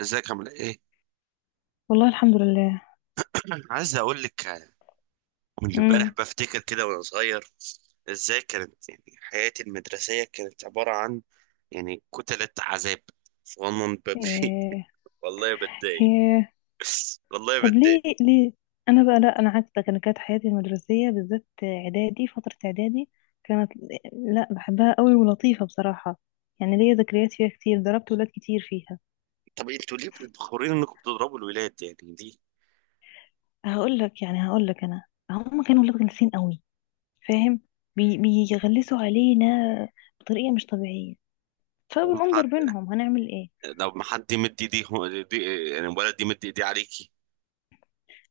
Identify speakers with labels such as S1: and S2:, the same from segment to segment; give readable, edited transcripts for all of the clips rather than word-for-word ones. S1: ازيك عامل ايه؟
S2: والله الحمد لله.
S1: عايز اقول لك، من امبارح
S2: امم.
S1: بفتكر كده وانا صغير ازاي كانت يعني حياتي المدرسية، كانت عبارة عن يعني كتلة عذاب. صغنن بمشي.
S2: إيه.
S1: والله بتضايق.
S2: إيه.
S1: والله
S2: طب
S1: بتضايق.
S2: ليه؟ انا بقى لا، انا عكسك. انا كانت حياتي المدرسيه، بالذات اعدادي، فتره اعدادي كانت، لا، بحبها قوي ولطيفه بصراحه. يعني ليا ذكريات فيها كتير. ضربت ولاد كتير فيها.
S1: طب انتوا ليه بتخورين انكم بتضربوا الولاد يعني ليه؟
S2: هقول لك انا، هم كانوا ولاد غلسين قوي، فاهم؟ بيغلسوا علينا بطريقه مش طبيعيه،
S1: لما
S2: فبنقوم
S1: حد،
S2: ضربينهم، هنعمل ايه؟
S1: لو ما حد يمد ايديه دي، يعني الولد يمد ايديه عليكي.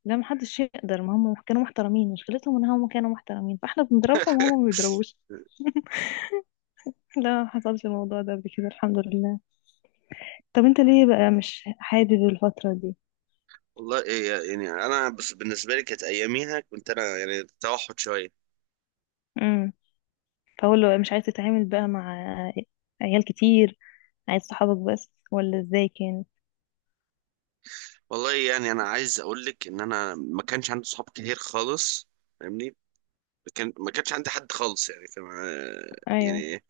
S2: لا محدش يقدر. ما هم كانوا محترمين، مشكلتهم ان هم كانوا محترمين، فاحنا بنضربهم وهم ما بيضربوش. لا حصلش الموضوع ده قبل كده الحمد لله. طب انت ليه بقى مش حابب الفترة دي؟
S1: والله إيه يعني، انا بس بالنسبه لي كانت اياميها، كنت انا يعني توحد شويه.
S2: امم. فاقول له مش عايز تتعامل بقى مع عيال كتير، عايز صحابك بس، ولا ازاي كان؟
S1: والله يعني انا عايز اقول لك ان انا ما كانش عندي صحاب كتير خالص. فاهمني. ما كانش عندي حد خالص يعني. كان
S2: ايوه.
S1: يعني،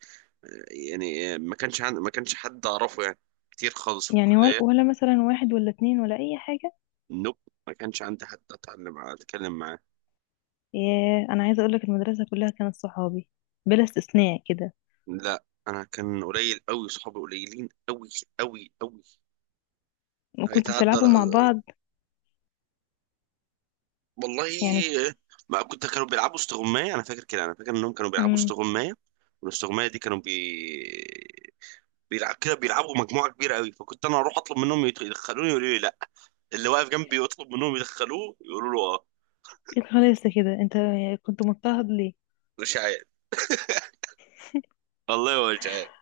S1: يعني ما كانش عندي، ما كانش حد اعرفه يعني، كتير خالص في
S2: يعني ولا,
S1: الكلية.
S2: ولا مثلا واحد ولا اتنين ولا اي حاجة؟
S1: نوب. ما كانش عندي حد اتعلم معاه اتكلم معاه.
S2: ياه، انا عايزة اقولك المدرسة كلها كانت صحابي، بلا استثناء كده.
S1: لا انا كان قليل قوي، صحابي قليلين قوي قوي قوي.
S2: وكنتوا
S1: هيتعدى
S2: بتلعبوا مع
S1: ال-
S2: بعض؟ يعني
S1: والله. ما كنت، كانوا بيلعبوا استغماية. انا فاكر كده، انا فاكر انهم كانوا بيلعبوا
S2: امم.
S1: استغماية. والاستغماية دي كانوا بي بيلعب كده، بيلعبوا مجموعه كبيره قوي. فكنت انا اروح اطلب منهم يدخلوني، يقولوا لي لا. اللي واقف جنبي يطلب منهم يدخلوه يقولوا له اه.
S2: خلاص، كده انت كنت مضطهد ليه؟
S1: مش عارف. والله مش عارف.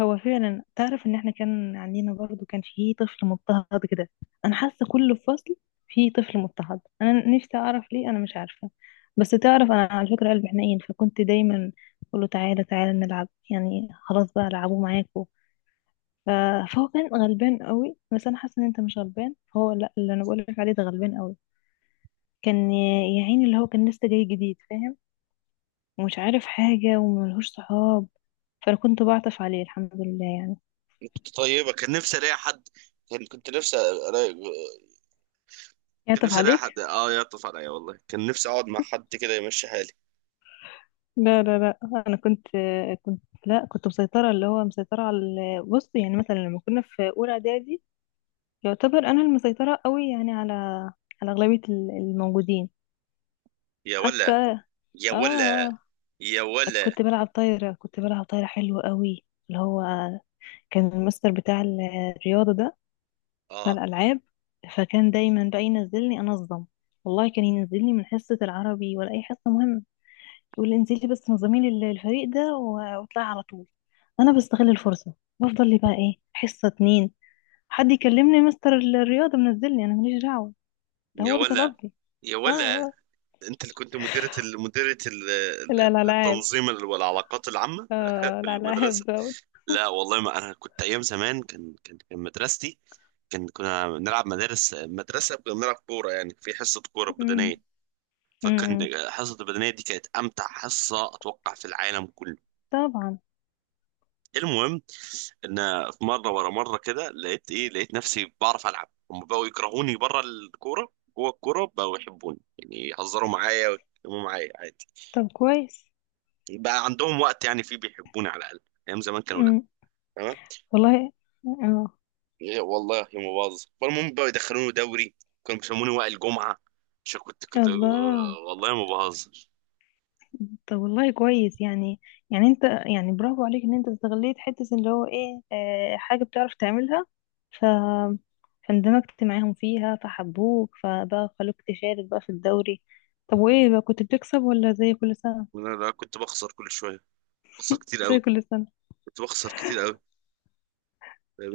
S2: هو فعلا تعرف ان احنا كان عندنا برضو كان فيه طفل مضطهد كده. انا حاسه كل فصل فيه طفل مضطهد. انا نفسي اعرف ليه، انا مش عارفه. بس تعرف، انا على فكره قلبي حنين، فكنت دايما اقول له تعالى تعالى نلعب، يعني خلاص بقى العبوا معاكوا. ف- فهو كان غلبان قوي. بس انا حاسه ان انت مش غلبان، فهو لا، اللي انا بقول لك عليه ده غلبان قوي. كان يا عيني اللي هو كان لسه جاي جديد، فاهم؟ ومش عارف حاجه وملهوش صحاب، فانا كنت بعطف عليه الحمد لله يعني.
S1: كنت طيبه، كان نفسي الاقي حد، كان كنت نفسي الاقي كان
S2: يعطف
S1: نفسي الاقي
S2: عليك.
S1: حد اه يعطف عليا. والله كان نفسي اقعد مع حد كده يمشي حالي.
S2: لا لا لا، انا كنت لا كنت مسيطره. اللي هو مسيطره على بص، يعني مثلا لما كنا في اولى اعدادي، يعتبر انا المسيطره قوي، يعني على اغلبيه الموجودين.
S1: يا
S2: حتى
S1: ولا. يا
S2: اه
S1: ولا.
S2: آه،
S1: يا ولا.
S2: كنت بلعب طايره حلوه قوي. اللي هو كان المستر بتاع الرياضه ده، بتاع
S1: اه.
S2: الالعاب. فكان دايما بقى ينزلني انظم. والله كان ينزلني من حصه العربي ولا اي حصه مهمه، يقول لي انزلي بس نظمي لي الفريق ده واطلعي على طول. انا بستغل الفرصه، بفضل لي بقى ايه، حصه اتنين. حد يكلمني؟ مستر الرياضه منزلني، انا ماليش دعوه، ده
S1: يا
S2: هو اللي
S1: ولا.
S2: طلبني.
S1: يا
S2: اه.
S1: ولا.
S2: اه.
S1: انت اللي كنت
S2: لا لا، العاب.
S1: التنظيم والعلاقات العامة
S2: اه
S1: في
S2: الالعاب
S1: المدرسة.
S2: دوت.
S1: لا والله ما انا كنت ايام زمان، كان مدرستي، كان كنا بنلعب مدارس مدرسة، كنا بنلعب كورة يعني في حصة كورة
S2: أمم،
S1: بدنية. فكان
S2: أمم.
S1: حصة البدنية دي كانت امتع حصة اتوقع في العالم كله.
S2: طبعا.
S1: المهم ان في مرة ورا مرة كده، لقيت ايه، لقيت نفسي بعرف العب، هم بقوا يكرهوني بره الكورة، جوه الكورة بقوا يحبوني، يعني يهزروا معايا ويتكلموا معايا عادي.
S2: طب كويس.
S1: بقى عندهم وقت يعني فيه بيحبوني على الاقل. ايام زمان كانوا لا.
S2: أمم،
S1: تمام.
S2: والله، اه،
S1: إيه والله يا مباظ، فالمهم بقى يدخلوني دوري. كانوا بيسموني وائل الجمعه عشان كنت
S2: الله.
S1: والله ما بهزر.
S2: طب والله كويس يعني. يعني انت، يعني، برافو عليك ان انت استغليت حتة اللي هو ايه اه حاجة بتعرف تعملها، ف فاندمجت معاهم فيها، فحبوك، فبقى خلوك تشارك بقى في الدوري. طب وايه بقى، كنت بتكسب ولا زي كل سنة؟
S1: انا لا، كنت بخسر كل شويه، بخسر كتير
S2: زي
S1: قوي.
S2: كل سنة.
S1: كنت بخسر كتير قوي،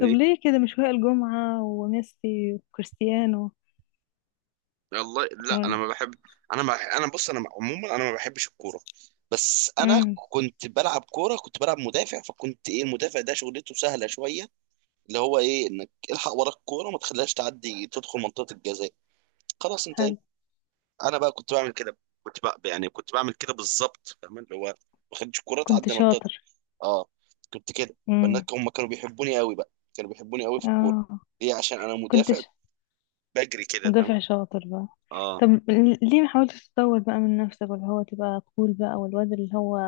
S2: طب ليه كده، مش وائل جمعة وميسي وكريستيانو؟
S1: والله لا انا
S2: ولا.
S1: ما بحب. انا، ما انا بص، انا عموما انا ما بحبش الكوره. بس انا
S2: امم.
S1: كنت بلعب كوره، كنت بلعب مدافع، فكنت ايه، المدافع ده شغلته سهله شويه. اللي هو ايه، انك الحق ورا الكوره، ما تخليهاش تعدي تدخل منطقه الجزاء. خلاص انت.
S2: حلو.
S1: انا بقى كنت بعمل كده. كنت بقى يعني كنت بعمل كده بالظبط فاهم، اللي هو ما بخدش الكوره
S2: كنت
S1: تعدي منطقتي.
S2: شاطر.
S1: اه. كنت كده. فالناس
S2: امم.
S1: هم كانوا بيحبوني قوي بقى، كانوا بيحبوني قوي في الكوره.
S2: اه.
S1: ليه؟ عشان انا
S2: كنت
S1: مدافع بجري كده فاهم.
S2: مدافع شاطر بقى.
S1: اه.
S2: طب ليه ما حاولتش تطور بقى من نفسك، ولا هو تبقى كول بقى والواد اللي هو،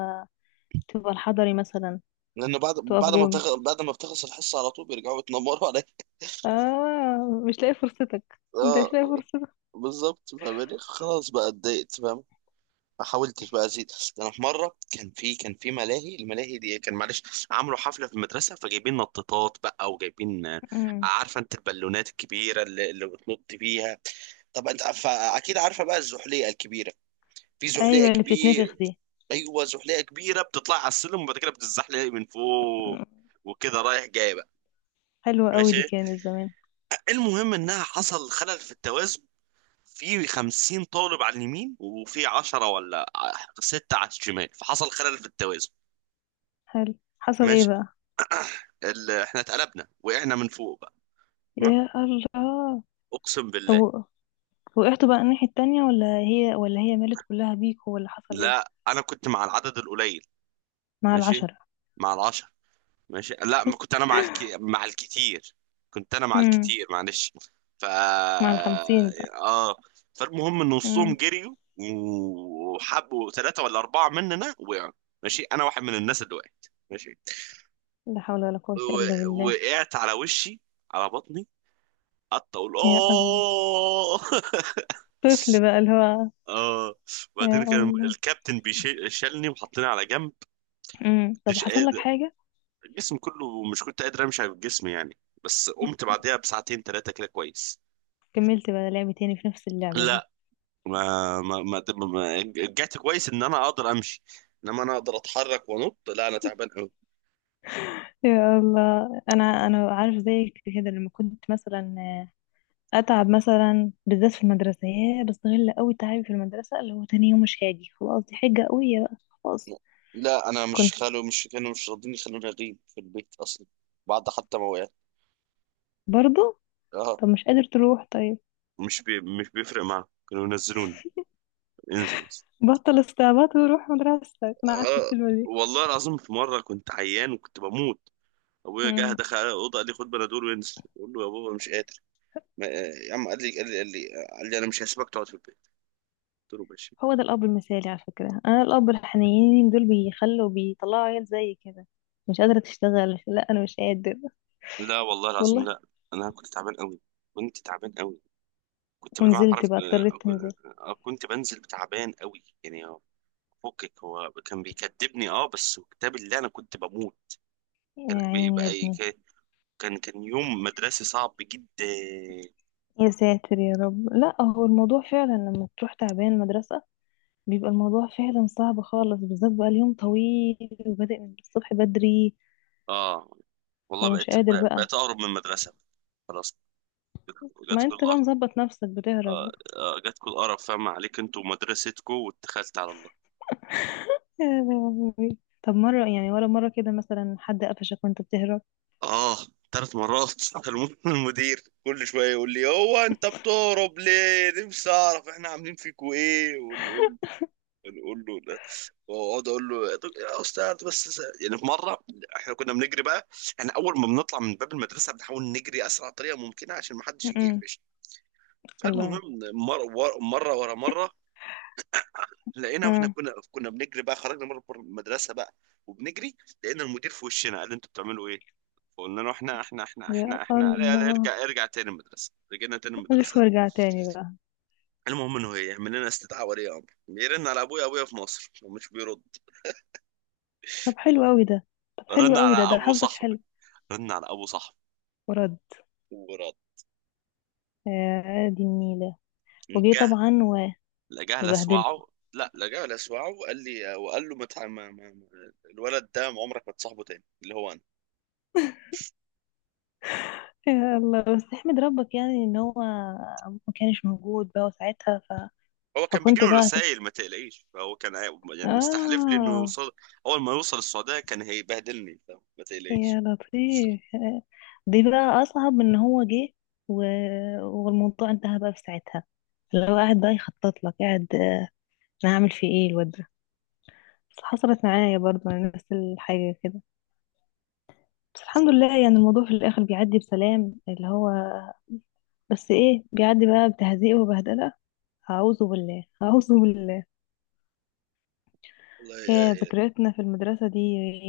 S2: تبقى الحضري مثلا.
S1: لانه بعد
S2: تقف
S1: بعد ما
S2: جون.
S1: بتخ... بعد ما بتخلص الحصه على طول بيرجعوا يتنمروا عليا.
S2: اه، مش لاقي فرصتك، انت
S1: اه
S2: مش لاقي فرصتك.
S1: بالظبط فاهمني. خلاص بقى اتضايقت فاهم. ما حاولتش بقى ازيد. ده انا في مره كان في، كان في ملاهي، الملاهي دي كان معلش، عملوا حفله في المدرسه، فجايبين نطاطات بقى وجايبين
S2: امم.
S1: عارفه انت البالونات الكبيره اللي بتنط بيها. طب انت اكيد عارفه بقى الزحليقه الكبيره. في زحليقه
S2: ايوه اللي بتتنفخ
S1: كبير.
S2: دي.
S1: ايوه، زحليقه كبيره بتطلع على السلم وبعد كده بتزحلق من فوق.
S2: مم.
S1: وكده رايح جاي بقى.
S2: حلوة قوي
S1: ماشي.
S2: دي كانت زمان.
S1: المهم انها حصل خلل في التوازن. في 50 طالب على اليمين، وفي 10 ولا ستة على الشمال، فحصل خلل في التوازن.
S2: حلو. حصل ايه
S1: ماشي.
S2: بقى؟
S1: احنا اتقلبنا وقعنا من فوق بقى. تمام.
S2: يا الله.
S1: اقسم
S2: طب
S1: بالله.
S2: وقعتوا بقى الناحية التانية، ولا هي مالت كلها بيك، ولا حصل ايه؟
S1: لا انا كنت مع العدد القليل.
S2: مع
S1: ماشي.
S2: العشرة.
S1: مع العشر. ماشي. لا، ما كنت انا مع مع الكتير. كنت انا مع
S2: امم.
S1: الكتير معلش. ف،
S2: مع الخمسين بقى.
S1: اه. فالمهم ان نصهم
S2: امم.
S1: جريوا وحبوا ثلاثة ولا أربعة مننا وقعوا. ماشي. أنا واحد من الناس اللي وقعت. ماشي.
S2: لا حول ولا قوة إلا بالله.
S1: وقعت على وشي، على بطني، قعدت أقول
S2: يا الله.
S1: آه.
S2: طفل بقى اللي هو.
S1: اه.
S2: يا
S1: وبعدين كان
S2: الله.
S1: الكابتن بيشيلني وحطني على جنب.
S2: امم، طب
S1: مش
S2: حصل لك
S1: قادر.
S2: حاجة؟
S1: الجسم كله، مش كنت قادر امشي على الجسم يعني. بس قمت بعدها بساعتين ثلاثه كده كويس.
S2: كملت بقى لعب تاني في نفس اللعبة دي؟
S1: لا. ما رجعت كويس ان انا اقدر امشي. انما انا اقدر اتحرك وانط. لا انا تعبان قوي.
S2: يا الله. انا عارف زيك كده. لما كنت مثلا اتعب مثلا بالذات في المدرسه، يا بستغل قوي تعبي في المدرسه، اللي هو تاني يوم مش هاجي، خلاص دي حجه قويه بقى. خلاص.
S1: لا انا مش
S2: كنت
S1: خلو، مش كانوا مش راضين يخلوني اغيب في البيت اصلا، بعد حتى ما وقعت.
S2: برضو.
S1: اه.
S2: طب مش قادر تروح طيب.
S1: مش بي، مش بيفرق معاهم، كانوا ينزلوني. انزل.
S2: بطل استعباط وروح مدرستك، انا عارفه
S1: آه.
S2: الكلمه
S1: والله العظيم في مرة كنت عيان وكنت بموت.
S2: دي.
S1: ابويا جه دخل على الاوضه، قال لي خد بنادول وانزل. بقول له يا بابا مش قادر. ما... يا عم، قال لي انا مش هسيبك تقعد في البيت. قلت له ماشي.
S2: هو ده الأب المثالي على فكرة. أنا الأب الحنينين دول بيخلوا بيطلعوا عيال زي كده. مش قادرة تشتغل، لا أنا مش قادر.
S1: لا والله العظيم
S2: والله.
S1: لا. انا كنت تعبان قوي، كنت تعبان قوي، كنت بالمعنى
S2: ونزلت
S1: حرف.
S2: بقى، اضطريت تنزل؟
S1: كنت بنزل تعبان قوي يعني. فكك هو كان بيكدبني، اه بس كتاب اللي انا كنت بموت. كان
S2: يا عيني
S1: بيبقى
S2: يا ابني.
S1: كان، كان يوم مدرسي صعب جدا.
S2: يا ساتر يا رب. لا، هو الموضوع فعلا لما تروح تعبان مدرسة، بيبقى الموضوع فعلا صعب خالص، بالذات بقى اليوم طويل وبادئ من الصبح بدري.
S1: اه. والله
S2: ومش
S1: بقيت
S2: قادر بقى.
S1: بقيت اقرب من المدرسه. خلاص. جت
S2: ما
S1: كل
S2: انت بقى مظبط نفسك بتهرب.
S1: جاتكوا القرف فاهم عليك انتوا ومدرستكوا واتخلت على الله.
S2: يا لهوي. طب مرة، يعني ولا مرة كده مثلا حد قفشك وانت بتهرب؟
S1: اه. ثلاث مرات. المدير كل شويه يقول لي، هو انت بتهرب ليه، نفسي اعرف احنا عاملين فيكوا ايه، ونقول نقول له لا. واقعد اقول له يا يا استاذ بس يعني في مره، احنا كنا بنجري بقى، احنا اول ما بنطلع من باب المدرسه بنحاول نجري اسرع طريقه ممكنه عشان ما حدش يجي
S2: م-م.
S1: يقفش. فالمهم،
S2: الله.
S1: مره ورا مره لقينا، واحنا
S2: آه.
S1: كنا بنجري بقى، خرجنا مره بره المدرسه بقى، وبنجري، لقينا المدير في وشنا. قال لي انتوا بتعملوا ايه؟ فقلنا له احنا احنا احنا
S2: يا
S1: احنا احنا لا لا،
S2: الله.
S1: ارجع ارجع تاني المدرسه، رجعنا تاني
S2: ألف
S1: المدرسه.
S2: وارجع تاني بقى.
S1: المهم انه هي يعمل لنا استدعاء ولي امر، يرن على ابويا، ابويا في مصر ومش بيرد.
S2: طب حلو قوي ده. طب حلو
S1: رن
S2: قوي
S1: على
S2: ده، ده
S1: ابو
S2: حظك حلو.
S1: صاحبي. رن على ابو صاحبي.
S2: ورد.
S1: ورد.
S2: يا دي النيلة. وجي
S1: جه
S2: طبعا
S1: لجاه
S2: وبهدلكوا.
S1: لسوعه. لا، لجاه لسوعه، وقال لي وقال له ما تع- ما- ما- ما- الولد ده عمرك ما تصاحبه تاني. اللي هو،
S2: يا الله، بس احمد ربك يعني ان هو ابوك ما كانش موجود بقى وساعتها.
S1: هو كان
S2: فكنت
S1: بيجيله
S2: بقى
S1: رسائل ما تقلقيش، فهو كان يعني مستحلف لي انه
S2: اه.
S1: يوصل، اول ما يوصل السعوديه كان هيبهدلني فما تقلقيش.
S2: يا لطيف. دي بقى اصعب من ان هو جه. و... والموضوع انتهى بقى في ساعتها. لو قاعد بقى يخطط لك، قاعد انا هعمل فيه ايه الواد ده. بس حصلت معايا برضه نفس الحاجة كده. بس الحمد لله يعني الموضوع في الآخر بيعدي بسلام، اللي هو، بس ايه، بيعدي بقى بتهزيق وبهدلة. أعوذ بالله، أعوذ بالله.
S1: والله
S2: هي ذكرياتنا في المدرسة دي،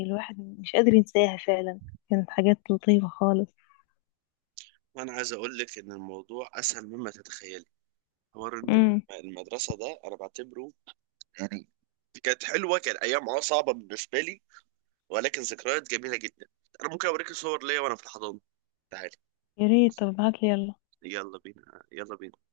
S2: الواحد مش قادر ينساها فعلا. كانت حاجات لطيفة خالص.
S1: وانا عايز اقول لك ان الموضوع اسهل مما تتخيلي. حوار ان
S2: امم.
S1: المدرسه ده، انا بعتبره يعني كانت حلوه، كان ايام اه صعبه بالنسبه لي، ولكن ذكريات جميله جدا. انا ممكن اوريك صور ليا وانا في الحضانه. تعالي.
S2: يا ريت، طب ابعتلي يلا.
S1: يلا بينا، يلا بينا.